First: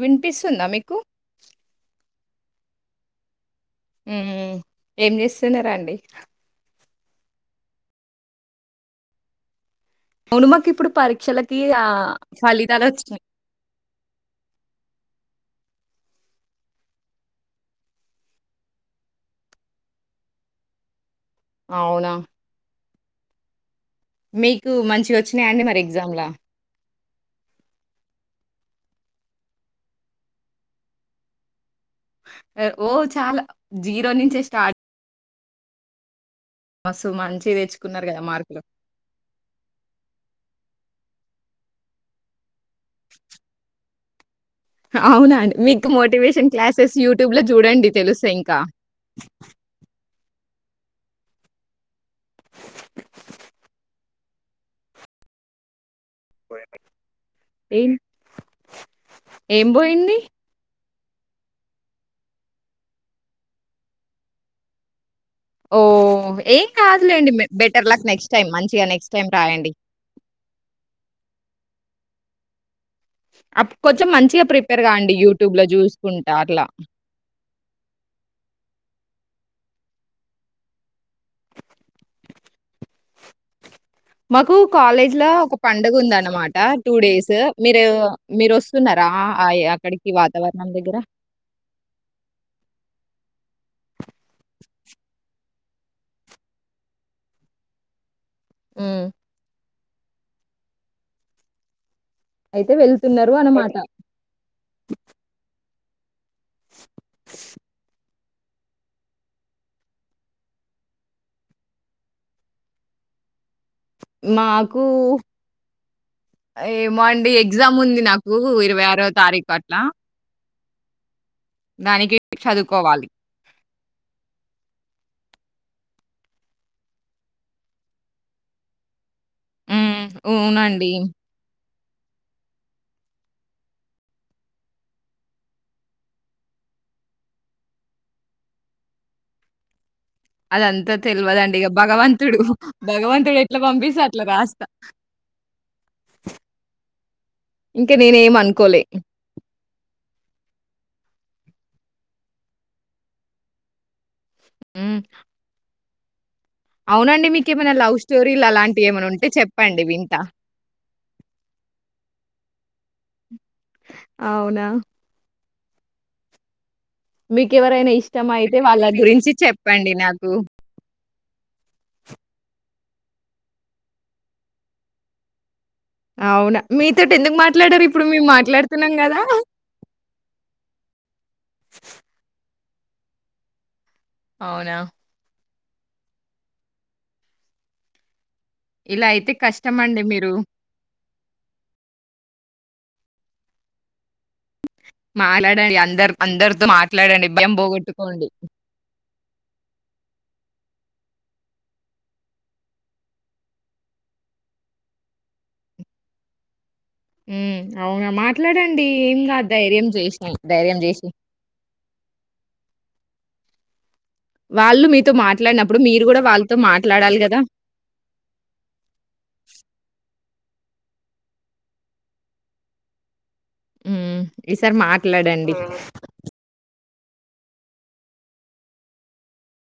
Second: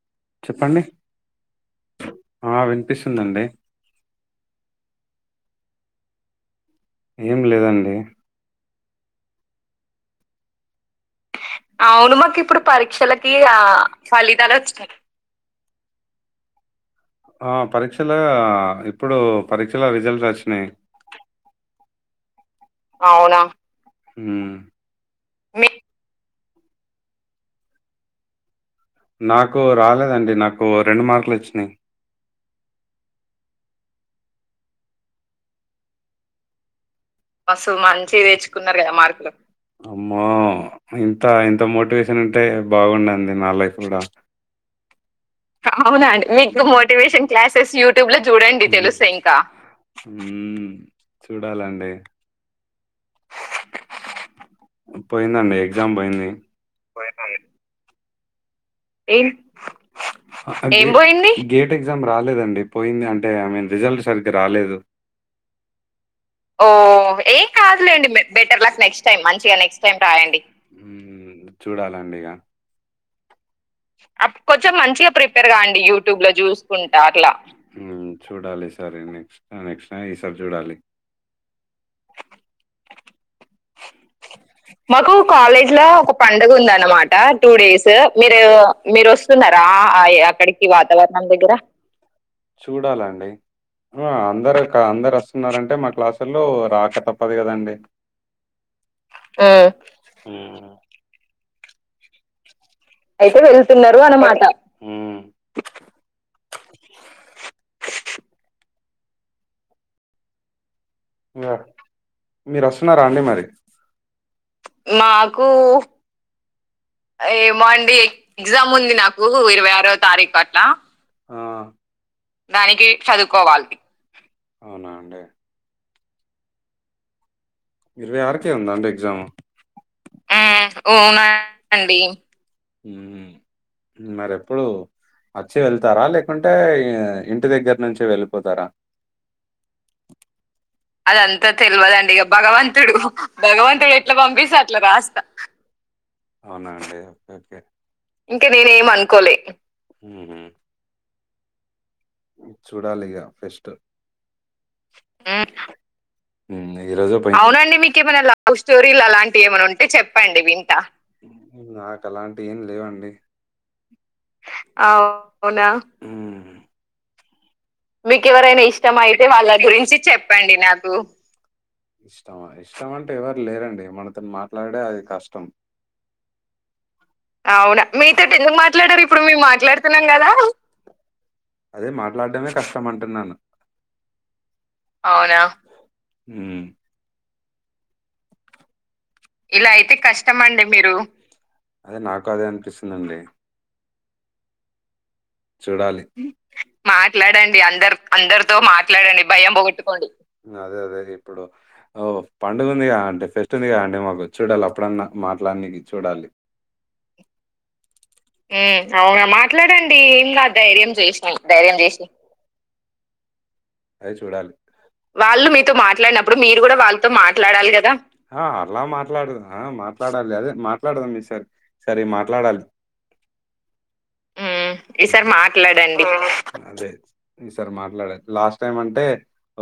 వినిపిస్తుందా మీకు ఆ వినిపిస్తుందండి ఉమ్ ఏం చేస్తున్నారండి ఏం లేదండి అవును మాకు ఇప్పుడు పరీక్షలక్ అవును మాకు ఇప్పుడు పరీక్షలకి ఆ ఫలితాలు వచ్చినాయి ఆ పరీక్షలా అ ఇప్పుడు పరీక్షల రిజల్ట్స్ వచ్చినాయి అవునా అవునా మీకు మంచిగ ఒచ్చినాయా అండి మీ మరి ఎగ్జామ్లా నాకు రాలేదండి నాకు రెండు మార్కులు ఒచ్చినాయి ఓ చాలా జీరో నుంచే స్టార్ట్ మస్తు మంచియి మస్త్ తెచ్చుకున్నారు కదా! మంచిగ మా తెచ్చుకున్నరు కదా మార్కులు ఇంత ఇంత మోటివేషన్ ఉంటే బాగుండంది నా లైఫ్ గూడా అవునా అండి. మీకు కావాలా అండి మోటివేషన్ మీకు క్లాసెస్ మోటివేషన్ యూట్యూబ్‌లో క్లాసెస్ చూడండి యూట్యూబ్ లో తెలుస్తాయి ఇంకా. చూడండి తెలుస్తయ్ ఇంకా ఉమ్ చూడాలండి పోయిందండి ఎ పోయింది ఏన్ ఏం ఏం పోయింది గేట్ ఎగ్జామ్ రాలేదండి పోయింది అంటే ఐ మీన్ రిజల్ట్ సరిగ్గ రాలేదు ఓ ఓ ఏం కాదులేండి బె టైమ్ బెటర్ లక్ మంచిగా నెక్స్ట్ టైమ్ మంచిగ రాయండి. నెక్స్ట్ టైమ్ రాయండి మ్ చూడాలండి ఇగ అప్ కొంచెం అప్ మంచిగా కొంచెం ప్రిపేర్ మంచిగా కాండి ప్రిపేర్ యూట్యూబ్‌లో గాండి యూట్యూబ్ లో చూసుకుంటా అట్లా. జూసుకుంటా అట్ల చూడాలి ఈసారి నెక్స్ట్ అహ్ నేక్సటైం ఈసార్ చూడాలి మాకు మాకు కాలేజ్‌లో ఒక కాలేజ్ లా ఒక పండగ పండుగుందనమాట ఉందనమాట డేస్. టూ మీరు డేస్ మీరు దెవొ మీరొస్తున్నారా? మీరు ఆహ్, ఒస్తున్నారా అ అక్కడికి అయి అక్కడికి వాతావరణం వాతావరణం దగ్గర చూడాలండి అహ్ అందరక అందరు ఒస్ తున్నారంటే మా క్లాసొల్లో రాక తప్పదు గదండి హ్మ్. అహ ఉమ్ అయితే వెళ్తున్నారు అయితే అనమాట. ఓకే. వెళ్తున్నరు అనమాట ఇంగ మీరు వొస్తున్నారా అండి మరి మాకు మాకు ఏమో అండి ఏమో అండి ఎగ్జాముంది నాకు ఎగ్జామ్ ఉంది నాకు తారీఖు ఇరవై అట్లా. ఆరోవ తారీఖు అట్ ట్ట దానికి దానికి చదువుకోవాలి. సదువుకోవాలి అవునా అండి ఇరవై ఆరుకే ఉంద అండి ఎగ్జామ్ ఉమ్ వొవునండి మరెప్పుడు అచ్చి వెళ్తారా లేకుంటే ఈ ఇంటి దగ్గర నుంచె వెళ్ళిపోతారా అదంతా అదంతా తెలవదండి ఇగ తెల్వదండీ ఇగ భగవంతుడు. భగవంతుడు ఎట్లా భగవంతుడు పంపిస్తే ఎట్లా అట్లా రాసి పంపిస్తే అట్లా రాస్త ఇంక ఇంక నేన్ నేనేమనుకోలే. ఎమ్ అనుకోలే ఉహు చూడాలిగ ఫెస్ట్ ఉమ్ అవునండి లవ్ మీకేమైనా స్టోరీలు లవ్ స్టోరీలు అలాంటియేమైనా ఉంటే అలాంటివి ఏమైనా చెప్పండి ఉంటే వింటా. చెప్పండి వింటా నాకు అలాంటి ఏం లేవండి అవునా అవునా మీకెవరైనా మీకు ఇష్టమైతే ఎవరైనా వాళ్ళ ఇష్టం అయితే గురించి వాళ్ళ చెప్పండి గురించి నాకు. చెప్పండి నాకు ఇష్టమా ఇష్టం అంటే ఎవరు లేరండి మనతోన్ మాట్లాడుడే అది కష్టం అవునా! మీతోటి ఎందుకు మాట్లాడరు? అవునా ఇప్పుడు మేము మీతోటి ఎందుకు మాట్లాడుతున్నాం మాట్లాడరు ఇప్పుడు గదా! మేము మాట్లాడుతున్నాం గదా అదే మాట్లాడ్డమే కష్టం అంటున్నాను అవునా ఉమ్ ఇలా అయితే ఇలా అయితే కష్టమండి మీరు. కష్టమ్ అండి మీరు అదే నాకు అదే అనిపిస్తుంది అండి మాట్లాడండి అందరు అందరితో భయం మాట్లాడండి అందరు పోగొట్టుకోండి. అందరితో మాట్లాడండి భయం పొగట్టుకోండి అదే అదే ఇప్పుడు పండుగ ఉంది గా అంటే ఫెస్ట్ ఉంది కా అండి మాకు చూడాలి అప్పుడన్నా మాట్లానికి చూడాలి మ్ మ్ అవునా మాట్లాడండి ఎం చేసినా. గాద్ ధైర్యం చేసి చేస్నా ధైర్యం చేషి అదే చూడాలి వాళ్ళు మీతో వాళ్ళు మీతో మాట్లాడినప్పుడు మీరు గూడా మాట్లాడినప్పుడు వాళ్ళతో మీరు గూడ వాళ్ళతో మాట్లాడాలి గదా! మాట్లాడాలి గదా అదే మాట్లాడదాం ఈ సారి సరే మాట్లాడాలి హ్మ్. మ్ ఈసారి ఈసారి మాట్లాడండి ఈ సార్ మాట్లాడే లాస్ట్ నెక్స్ట్ టైం అంటే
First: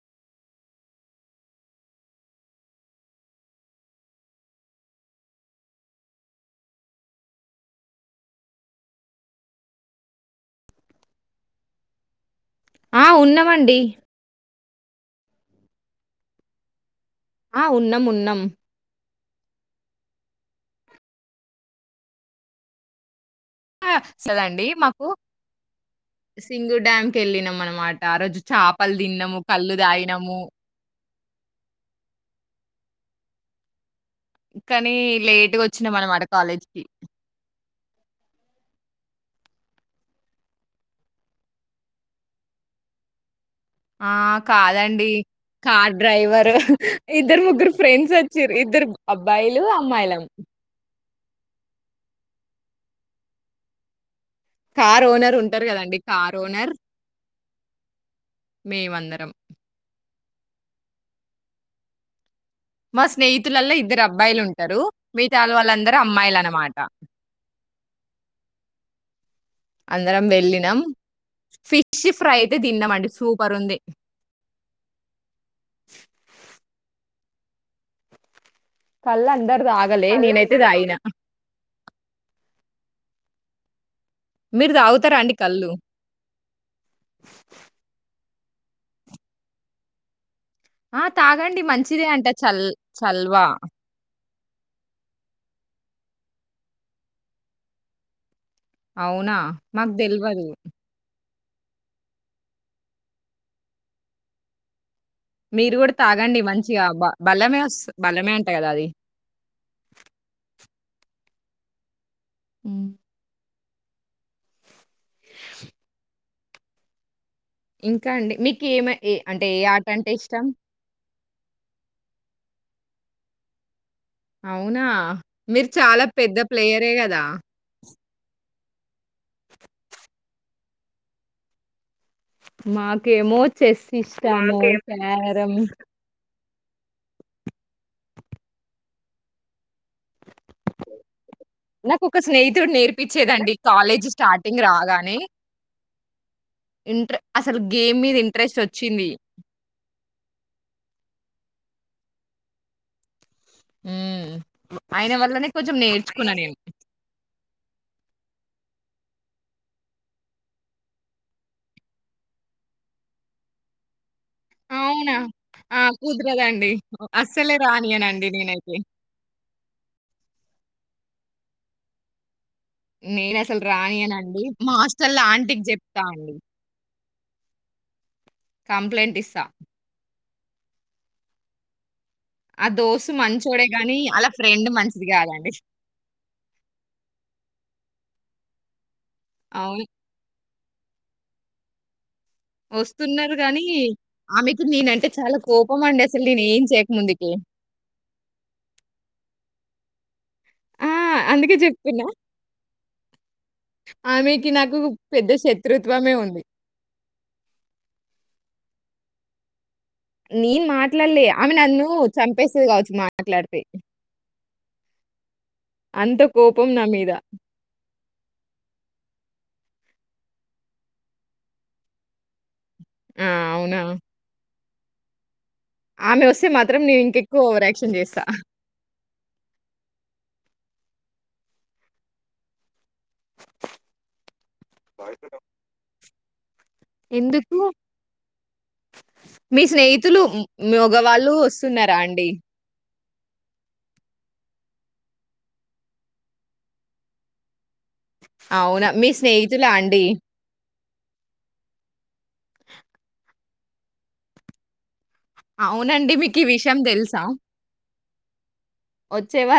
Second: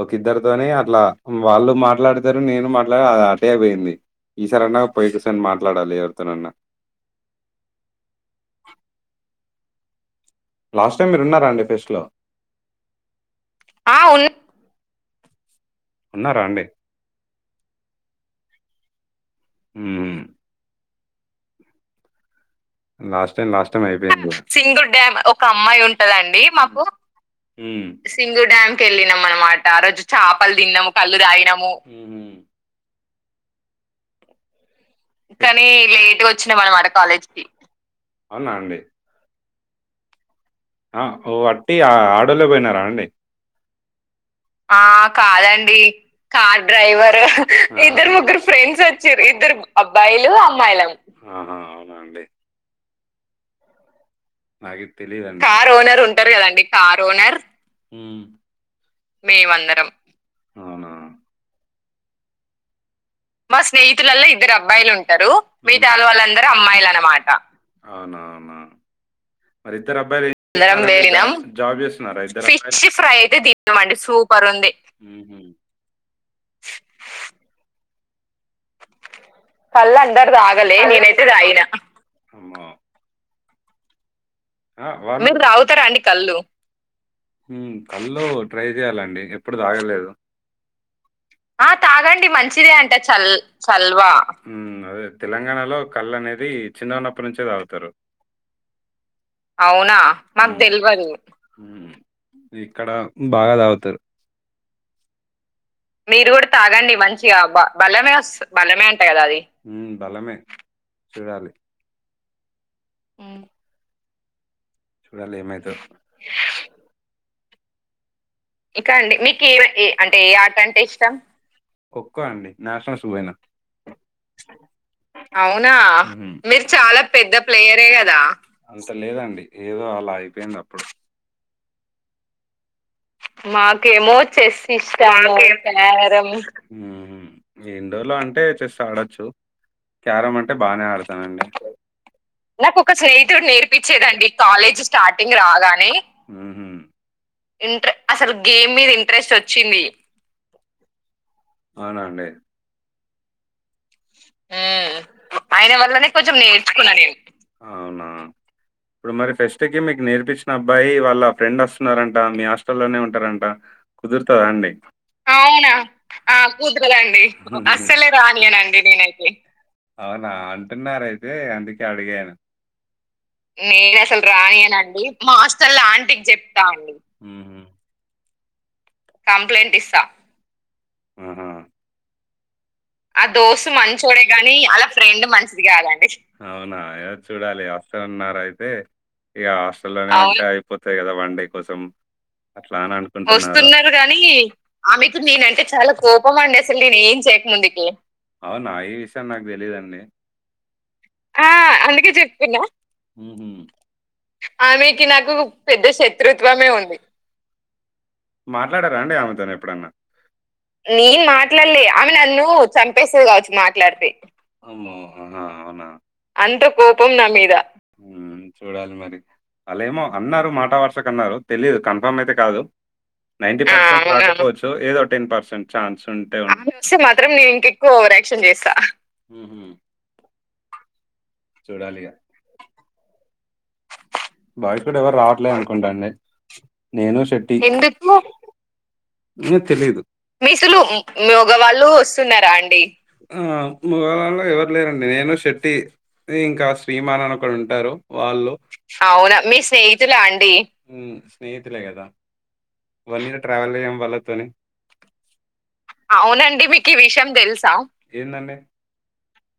ఒక ఇద్దరితోనే అట్లా వాళ్ళు మాట్లాడతరు నేను మాట్లాడ అది ఆటే పోయింది ఈసారన్నా పోయి కూసొని మాట్లాడాలి ఎవరితోనన్నా లాస్ట్ టైమ్ మీరు ఉన్నారా అండి ఫెస్ట్ లో ఆ ఉన్నమ్ అండి ఉన్నారా అండి ఆ ఉన్నం ఉన్నం హ్మ్ లాస్ ఆ! సరే అండి. మా సింధూర్ డాం ఒక అమ్మాయి ఉంటది అండి మాకు సింగూరు డ్యామ్‌కెళ్ళినామనమాట. ఆ సింద్ రోజు చుడానికి చేపలు తిన్నాము, వెళ్లినమొన్నమాట కల్లు ఆ రోజు తాగినాము. చాపలు తినం కళ్ళు దాగినము కానీ లేట్‌గా కానీ లేట్ వచ్చినామనమాట గా కాలేజ్‌కి. వచ్చినమొన్నమాట కాలేజ్ కి అవునా అండి ఆ వట్టి ఆడోళ్ళే పోయినరాండీ ఆ! ఆ కాదండి. కాదండి కార్ డ్రైవరు కార్ డ్రైవర్ ఇద్దరు, ముగ్గురు ఇద్దరు ఫ్రెండ్స్ ముగ్గురు వచ్చిర్రు. ఫ్రెండ్స్ ఇద్దరు ఒ చ్చిరు ఇద్దరు అబ్బాయిలు, అమ్మాయిలు. అబ్బాయిలు అమ్మాయిలు నాకేట్ కార్ ఓనర్ తెలీడండి ఉంటారు కార్ గదండీ! ఓనర్ ఉంటారు కారు కదండి కార్ ఓనర్ మేమందరం అవునా మా మా స్నేహితులల్లో ఇద్దరు స్నేహితులల్ల ఇద్దరు అబ్బాయిలుంటారు. అబ్బాయిలుంటరూ మిగతాలు వాళ్ళందరూ మితావాలంతా అమ్మాయిలనమాట. అమ్మాయిలన్మాట అవునా అవునా మరి ఇద్దరు అందరం అబ్బాయిలు వెళ్ళినాం. జాబ్ ఫిష్ చేస్తున్నారా ఫ్రై అయితే ఫిష్ తిన్నామండి. ఫ్రై అయితే సూపరుంది. తిన్నామండి సూపర్ ఉంది ఉహు కళ్ళు అందరు తాగలే. కళ్ళందరు నేనైతే తాగలే తాగిన. నేనైతే తాగిన మీరు తాగుతారా అండి మీరు కళ్ళు? తాగుతారాండి కళ్ళు ట్రై చేయాలండి ఎప్పుడు తాగలేదు ఆ! తాగండి ఆ మంచిదే అంట తాగండి చల్ మంచిదే అంట చల్ చల్వ. చల్వా హు అదే తెలంగాణలో కళ్ళు అనేది చిన్నగున్నప్పట్నించే తాగుతారు అవునా? మాకు అవునా దెల్వదు. మాకు తెల్వదు ఇక్కడ బాగా తాగుతరు మీరు గూడా మీరు తాగండి కూడా మంచిగా. తాగండి బ మంచిగా బలమే బ వస్ బలమే వొస్స అంట గదా బలమే అది. అంట గదా అది బలమే చూడాలి ఉమ్మ్ చూడాలి ఏమైతదో ఇంకా అండి మీకేమ ఇక ఏ అండి అంటే ఏ మీకేం టే ఆటంటే అంటే ఏ ఆట అంటే ఇష్టం కోకో అండి నాషనల్స్ కు పోయిన అవునా? మీరు అవునా చాలా పెద్ద మీరు ప్లేయరే చాలా గదా! పెద్ద ప్లేయరే కదా అంత లేదండి ఏదో అలా అయిపోయింది అప్పుడు మాకేమో చెస్ మాకేమో ఇష్టము. చెస్ నాకేం ఇష్టం క్యారమ్ క కారమ్స్ ఇండోర్ లో అంటే చెస్ ఆడొచ్చు క్యారం అంటే బానే ఆడతానండి నాకొక స్నేహితుడు నాకు ఒక స్నేహితుడు నేర్పించేదండి. కాలేజీ నేర్పించిర్రండి స్టార్టింగ్ కాలేజ్ స్టా స్టార్టింగ్ రాగానే ఇంట్రె అసల్ ఇంట్రె అసలు గేమ్ మీద ఇంట్రెస్ట్ వచ్చింది అవునాండి హ్మ్. ఆయన వల్లనే ఆయన కొంచెం వల్లనే నేర్చుకున్నా కొంచెం నేను. నేర్చుకున్నా నేను అవునా ఇప్పుడు మరి ఫెస్ట్ కి మీకు నేర్పించిన అబ్బాయి వాళ్ళ ఫ్రెండ్ వస్తున్నారంట మీ హాస్టల్లోనే ఉంటారంటా కుదుర్తాండి అవునా? అవునా ఆ! ఆ కుదరదండి. కుద్రదండి అస్సలే అస్సలే రానియనండి. రానియ్యనండి అవునా అంటున్నారైతే అందుకే అడిగాను నేనసలు రాని నేను అస్సలు మా రానియనండి హాస్టల్‌లో మా ఆంటీకి హాస్టల్ల జెప్తా ఆంటికి అండి. చెప్తా అండి కంప్లైంట్ ఇస్సా ఆహా ఆ దోస్తు ఆ మంచోడే దోస్సు గానీ, మంచోడే ఆళ్ళ కాని ఫ్రెండ్ అలా మంచిది ఫ్రెండ్ గాదండి. మంచిది కదండీ అవునా చూడాలి న్నారా అయితే ఇగ అవును. హాస్టల్లోనేే అయిపోతాయి కదా వన్ డే కోసం అట్లాని ఒస్తున్నారు అనుకుంటున్న గానీ, వస్తున్నారు కాని ఆమెకి నేనంటే ఆమెకు చాలా నేనంటే చాలా కోపమండి అసలు కోపం అండి నేనేం అసలు నేను ఎం ముందు చేయకముందుకి. చేయకముందుకే అవునా ఈ విషయం నాకు తెలీదుండి ఆ! ఆ అందుకే జెప్తున్నా. అందుకే చెప్తున్నా ఆమెకి నాకు ఆమెకి నాకు పెద్ద శత్రుత్వమే ఉంది. శత్రుత్వమే ఉంది మాట్లాడారాండి ఆమెతో ఎప్పుడన్నా నేను నేను మాట్లాడలే. ఆమె మాట్లాల్లే నన్ను ఆమె నన్ను చంపేస్తది గావచ్చు. చంపేస్తది కావచ్చు మాట్లాడితే అమ్మో ఆహా అవునా అంత కోపం నా మీద చూడాలి మరి అళ్ళేమో అన్నారు మాట వరసకు అన్నారు తెలియదు కన్ఫామ్ అయితే కాదు ఆ! నైంటీ అవునా! పర్సంట్ అనుకోవచ్చు ఏదో టెన్ పర్సెంట్ ఆమె ఒస్తే అమ్మే వస్తే మాత్రం ఇంకెక్కువ నేను ఓవర్ ఇంకా యాక్షన్. ఎక్కువ ఓవరాక్షన్ చేస్తా చూడాలిగా బావి కూడా ఎవరు రావట్లే అనుకుంటాండి నేను శెట్టి ఎందుకు? ఏమో మీ తెలీదు స్నేహితులు మ్ మీసులు మగవాళ్ళు మగవాళ్ళు ఒస్తున్నారా అండి? వస్తున్నారా అండి లేరండి నేను శెట్టి ఇంకా శ్రీమాన్ అని కూడా ఒకడుంటాడు వార్ అవునా మీ స్నేహితులా అండి వన్ ఇయర్ ట్రావెల్ అయ్యాం వాళ్ళతోని అవునండి. మీకీ అవునండి విషయం మీకు ఈ దెలుసా? విషయం తెలుసా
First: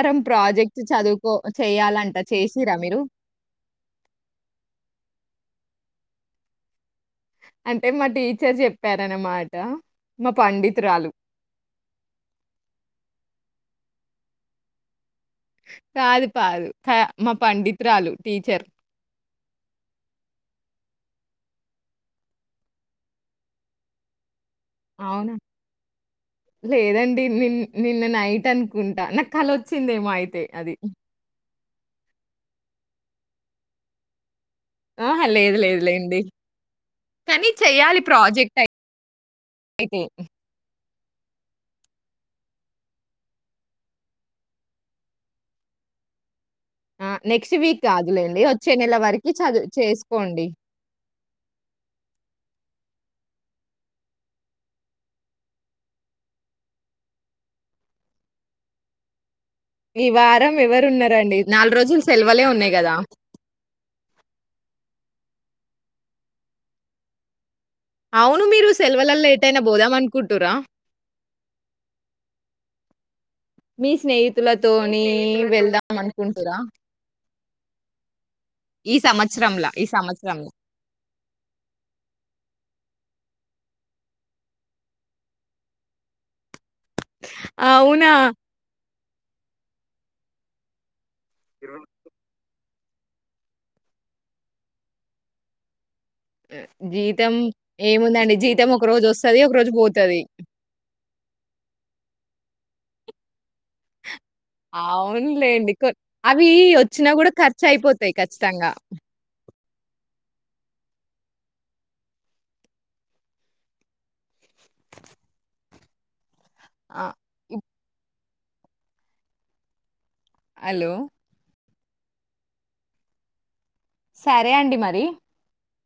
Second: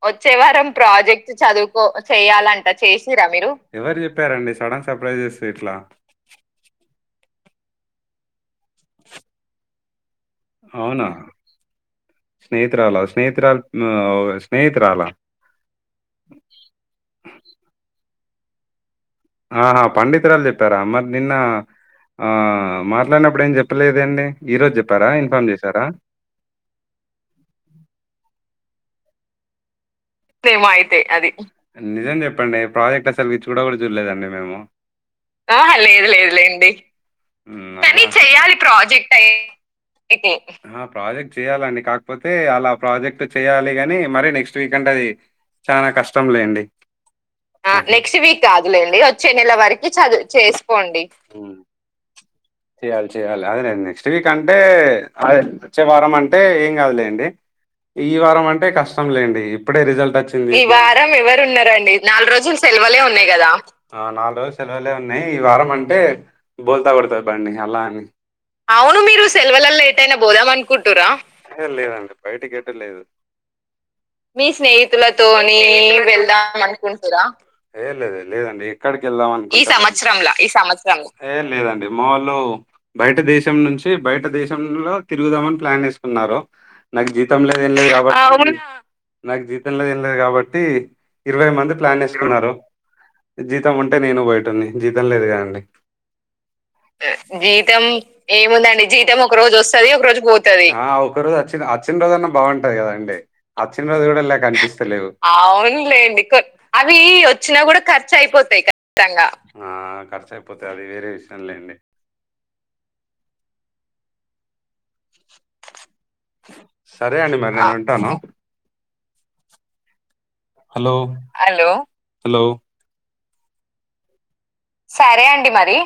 వచ్చే వారం ప్రాజెక్ట్ ప్రాజెక్ట్ చదువుకో చదువుకో చేయాలంట. చేయాలంట చేసిర్రా చేసిరా మీరు వార్ చెప్పారండి సడన్ సర్ప్రైజెస్ స్ ఇట్లా అంటే మా టీచర్ చెప్పారన్నమాట అవునా స్నేహితురాల స్నేహితురా ఒ స్నేహితురాల కాదు కాదు మా పండితురాలు టీచర్ ఆహా పండితురాలు చెప్పారా మరి నిన్న ఆ మాట్లాడినప్పుడు ఏం చెప్పలేదెండి అవును లేదండి నిన్న నిన్న నైట్ అంత కుంట నాకు కళ వచ్చి నిజం చెప్పండి ప్రాజెక్ట్ అసలు చుడా కూడా చూడలేదండి మేము ఆహా లేదు లేదు లేండి కానీ చెయ్యాలి కానీ ప్రాజెక్ట్ చెయాలి ప్రాజెక్ట్ అయితే. ఐతే ప్రాజెక్ట్ చేయాలండి కాకపోతే అలా ప్రాజెక్ట్ చేయాలి గాని మరి నెక్స్ట్ వీక్ ఎందుకంటే అది చానా కష్టం లేండి ఆ! నెక్స్ట్ ఆ వీక్ నెక్స్ట్ వీక్ కాదులెండి. వచ్చే నెల కాదులేండి వచ్చే వరకి నెల చదువు వరకి చదువ్ చేసుకోండి. చేసుకోండి చెయ్యాలి చెయాలి అదేలేండి నెక్స్ట్ వీక్ అంటే అదె వచ్చే వారం అంటే ఏం కాదులేండి ఈ వారం అంటే కష్టం లేండి ఈ వారం ఈ వారం ఎవరున్నారండి? ఎవరున్నారండి రోజులు నాలుగు సెలవులే రోజులు ఉన్నాయి గదా! సెలవలే ఉన్నాయి కదా నయి ఈ వారం అంటే బోల్తా కొడ్తాది బండి అలా అని అవును మీరు అవును మీరు సెలవులల్లో ఎటైనా సెల్వల్ల పోదాం ఎటైనా పోదాం అనుకుంటుర్రా? అన్కుంటురా ట్టలేదు మీస్ మీ స్నేహితులతోని అనుకుంటుర్రా వెళ్దాం అనుకుంటురా ఎ లెద్ లేదండి ఈ ఎక్కడి ఈ సంవత్సరంలా సంవత్సరం సంవత్సరంల ఈ సంవత్సరామ్లా బయట దేశం నుంచి బయట దేశంలో తిరుగుదామని ప్లాన్ వేసుకున్నారు నాకు జీతం లేదు ఏం లేదు అవునా కాబట్టి నాకు జీతం లేదు ఏం లేదు కాబట్టి ఇరవై మంది ప్లాన్ వేసుకున్నారు జీతం ఉంటే నేను బోయేటోన్ని జీతం లేదు కాదండి జీతం ఏముందండి జీతం ఒక రోజు వస్తది ఒక రోజు పోతది అచ్చిన అచ్చిన రోజు అన్నా బాగుంటాది కదాండి అచ్చిన రోజు కూడా లే అవునులేండి అవి వచ్చినా కూడా ఖర్చు అయిపోతాయి ఖచ్చితంగా ఆ ఖర్చు అయిపోతది అది వేరే విషయం లేండి ఆ, సరే అండి మరి నేను వుంటాను హలో హలో సరే అండి మరి సరే అండి మరి